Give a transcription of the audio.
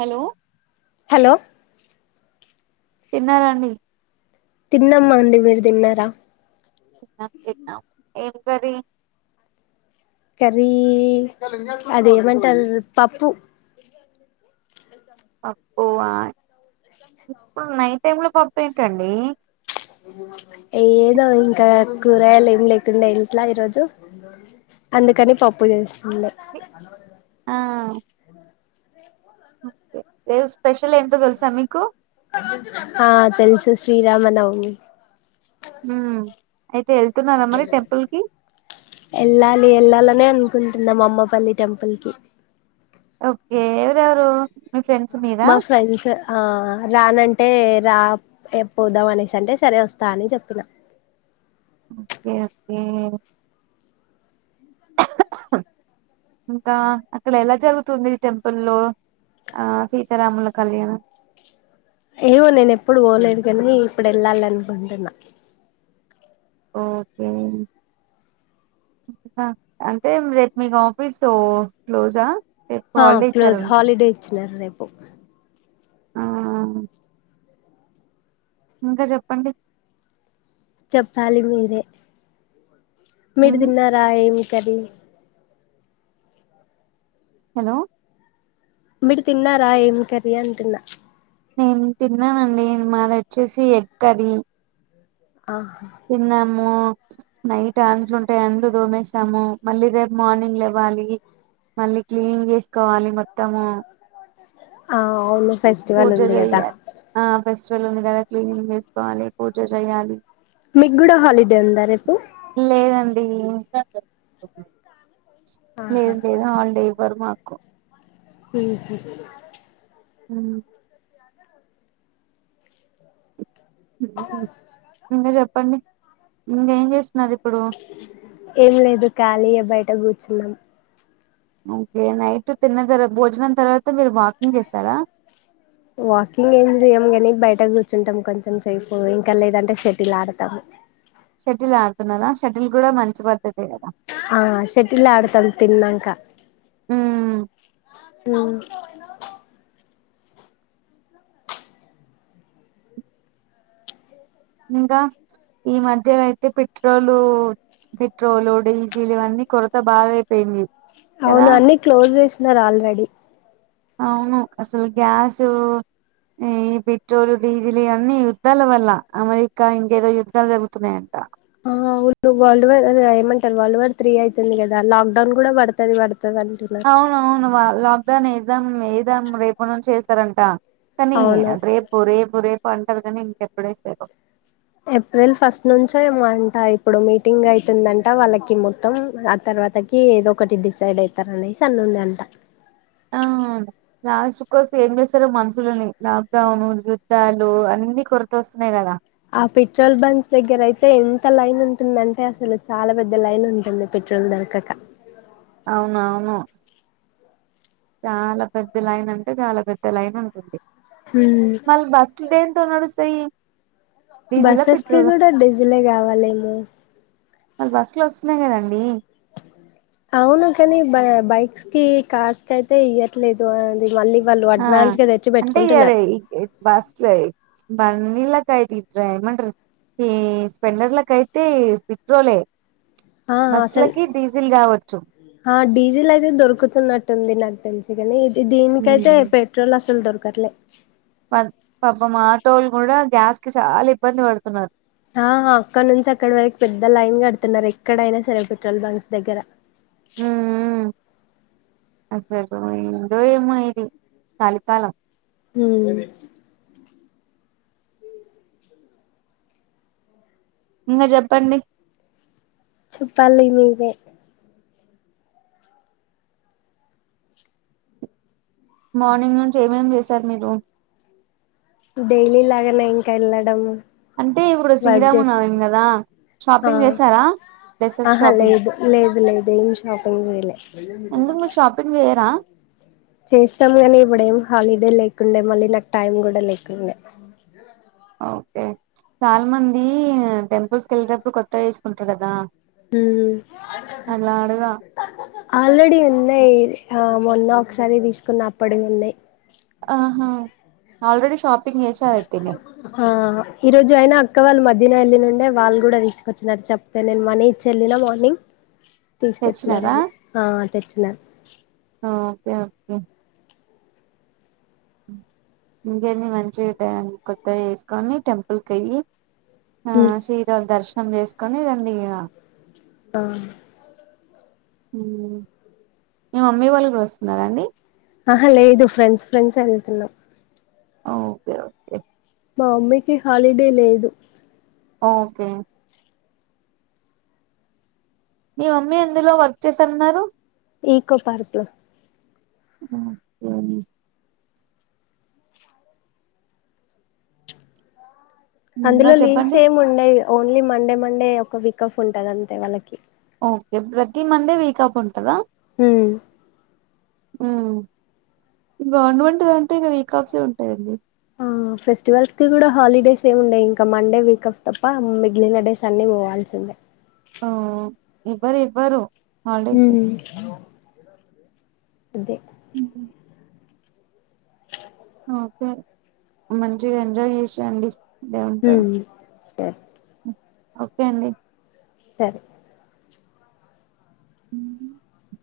Hello hello తిన్నారండి తిన్నామండి మీరు దిన్నారా తిన్నం తిన్నం ఏం కర్రి కర్రి అదేమంటారు పప్పు పప్పువా ఇప్పుడు నైట్ టైమ్ లో పప్పు ఏంటండి ఏదో ఇంక కూరగాయలు ఏం లేకుండె ఇంట్లో ఈరోజు అందుకని పప్పు చేసి ఉండె ఆ.. ఏం స్పెష ఆ తెలుసు శ్రీరామనవమి హ్మ్ అయితే వెళ్తున్నారా మరి టెంపుల్ కి ఎళ్ళలి ఎళ్ళాలనే అను కుంటున్నా అమ్మపల్లి టెంపుల్ కి ఓకే ఎవరెవరూ మా ఫ్రెండ్స్ ఆ రాన టే రా పోదాం ఎ అనేసి అంటే సరే వస్తా అని జెప్పిన ఓకే ఓకే ఇంకా అక్కడ ఎలా జరుగుతుంది టెంపుల్లో ఆ సీతారాముల కళ్యాణం ఏమో నేను ఎప్పుడు ఓలేదు గానీ ఇప్పుడు ఎళ్ళాలి అనుకుంటున్నా ఓకే అంటే రేపు మీకు ఆఫీస్ క్లోజ్ ఆ ఆ క్లోజ్ హాలిడే ఇచ్చినారు రేపు ఆ ఇంకా జెప్పండి చెప్పాలి మీరే మీరు మ్మ్ తిన్నారా ఏమి కర్రి హలో మీరు తిన్నారా ఏం కర్రి అంటున్న నేను తిన్నానండి మాది వచ్చేసి ఎగ్ కర్రి ఆహా అమ్మో నైట్ అంట్లు ఉంటాయి అంట్లు దొమేశాము మళ్ళీ రేపు మార్నింగ్ లెవ్వాలి మళ్ళీ క్లీన్ జేసుకోవాలి మొత్తము ఆ అవును ఫెస్టివల్ పూజ ఉంది కదా చెయ్యాలి ఆ ఫెస్టివల్ ఉంది కదా క్లీనింగ్ చేసుకోవాలి పూజ చేయ్యాలి మీగ్గుడ హాలిడే ఉందా రేపు లేదండి ఆహా లేదు లేదు హల్డే ఇవ్వరు మాకు హ్మ్ హు హ్మ్ ఇంకా చెప్పండి ఇంకేం చేస్ ఏం లేదు ఖాళీయే బయట కూర్చున్నాం ఓకే నైట్ తిన్న తర్వా భోజనం తర్వాత మీరు వాకింగ్ చేస్తారా వాకింగ్ ఏం చేయ్యం కాని బయట కూర్చుంటాం కొంచెం సేపు ఇంకా లేదంటే షటిల్ ఆడతాము షటిల్ ఆడుతున్నారా షటిల్ కూడా మంచి పద్ధతే కదా ఆ షటిల్ ఆడుతం తిన్నంక ఉమ్, ఉమ్మ్ ఇంగ ఈ మధ్య అయితే పెట్రోలు పెట్రోలు డీజీలు అన్నీ కొరత బాగా అయిపోయింది కదా అవును అన్ని క్లోజ్ చేసినారు ఆల్రెడీ అవును అసలు గ్యాసు ఈ పెట్రోల్ డీజిల్ ఇవన్నీ యుద్ధాల వల్ల అమెరికా ఇండియా ఏదో యుద్ధాలు జరుగుతున్నాయంట ఆ వరల్డ్ వర్ అ ఏమంటారు వరల్డ్ వార్ త్రీ అవుతుంది కదా లాక్ డౌన్ కూడా పడుతుంది వాడు అవునవును లాక్డౌన్ వేద్దాం వేద్దాం రేపటి నుంచి వేస్తారు అంట కానీ అవును రేపు రేపు రేపు అంటారు కానీ ఇంకెప్పుడేసారు ఏప్రిల్ ఫస్ట్ నుంచీ ఏమో అంట ఇప్పుడు మీటింగ్ అవుతుందంట వాళ్ళకి మొత్తం ఆ తర్ తర్వాతకి ఏదో ఒకటి డిసైడ్ అవుతారు అనేసి అన్నంది అంట ఆ లాస్ట్ వస్తే ఏం చేస్తారో మనుషులని లాక్ డౌన్ యుద్ధాలు అన్ని కొరత వస్తున్నాయి కదా ఆ పెట్రోల్ బంక్ దగ్గర అయితే ఎంత లైన్ ఉంటుందంటే అసలు చాలా పెద్ద లైన్ ఉంటుంది పె పెట్రోల్ దొరకక అవునవును చాలా పెద్ద లైన్ అంటే చాలా పెద్ద లైన్ ఉంటుంది హ్మ్ మళ్ళీ బస్ దే నడుస్తాయి డీజిలా బస్సెస్ కి పెట్రోల్ కూడా డిజిల్ ఏ కావాలేమో వాళ్ళు బస్సు లో వస్తున్నాయి కదండి అవును కానీ బ బైక్స్ కి కార్స్ కి అయితే ఇయ్యట్లేదు అది మళ్ళీ వాళ్ళు ఆ అడ్వాన్స్ గా తెచ్చి అంటే ఇయర్ పెట్టుకుంటున్నారు బస్సులే బండిలకైతే ఇప్పుడేమంటారు ఈ స్పెండర్లకి అయితే పెట్రోలే ఆ అసలు బస్సులకి డీజిల్ కావచ్చు ఆ డీజిల్ అయితే దొరుకుతున్నట్టుంది కు ది దీనికైతే పెట్రోల్ అసలు దొరకట్లే ప పాప ఆటోలు కూడా గ్యాస్ కి చాలా ఇబ్బంది పడుతున్నారు ఆ అక్కడ నుంచి అక్కడి వరకు పెద్ద లైన్ కడుతున్నారు ఎక్కడైనా సరే పెట్రోల్ బంక్స్ దగ్గర హుహు అసలు ఏందో ఏమో ఇది కలికాలం ఉమ్ ఇంగా చెప్పండి చెప్పాలి మార్నింగ్ నుంచి ఏమేమి చేశారు మీరు డైలీ లాగానే ఇంకా వెళ్ళడం అంటే ఇప్పుడు వర్క్ చేసుకు శ్రీరామ్న్నం కదా ఆ షాపింగ్ చేసారా డ్రెస్సెస్ ఆహా షాపింగ్ లేదు లేదు లేదు ఏం షాపింగ్ చేయలే ఎందుకు మీకు షాపింగ్ చేయరా చేస్తాం గానీ ఇప్పుడెం హాలిడే లేకుండే మళ్ళీ నాకు టైం కూడా లేకుండే ఓకే చాలా మంది టెంపుల్స్ క వెళ్ళటప్పుడు కొత్తగా చేసుకుంటారు కదా హ అలా అడగా ఆల్రెడి ఉన్నాయ్ ఆ మొన్న ఒకసారి తీసుకున్న అప్పటి ఉంది ఆహా ఆల్్రెడీ షాప్ ఆ ఈరోజు అయినా అక్క వాళ్ళ మధ్య దిన వెళ్ళి నుండే వాళ్ళు కూడా తీసుకొచ్చినారు చెప్తే నేను మనీ ఇచ్చి వెళ్ళిన మార్నింగ్ తీసుకొచ్చినారు తెచ్చినారా ఆ తెచ్చిన స ఇంకేన్ని మంచిడి కొత్తగా వేసుకని టెంపుల్ క అయ్యి ఆ శ్రీరాళ దర్శనం చేసుకొని రండి ఆ మ్మ్ మీ మమ్మీ వాళ్ళు కూడా వస్తున్నారా అండి ఆహా లేదు ఫ్రెండ్స్ ఫ్రెండ్స్ వెళ్తున్నాం. Okay okay. మా మమ్మీకి హాలిడే లేదు. ఓకే. మీ మమ్మీ ఎందులో వర్క్ చేస్తన్నారు. ఈకో పార్క్లో ఆ ఓకే ఇంకా అందులో లీవ్స్ చెప్పండి ఏమి ఉండేయ్ ఓన్లీ మండే మండే ఒక వీక్ ఆఫ్ ఉంటది అంతే వాళ్ళకి ఓకే ప్రతి మండే వీక్ ఆఫ్ ఉంటదా మ్. మ్. గవర్నంట్ దంటే ఇక వీక్ ఆఫె ఉంటదండి. ఆ ఫెస్టివల్స్ కి కూడా హాలిడేస్ ఏమి ఉండయ్ ఇంక మండే వీక్ ఆఫ్ తప్ప మిగిలిన డేస్ అన్ని పోవాల్సిందే ఆ ఇవ్వరివ్వరు. హ్మ్ అదే మ్ హు ఓకే మంచిగ ఎంజాయ్ చేసిరండి. హ్మ్ సరే. ఓకే అండి. సరే హ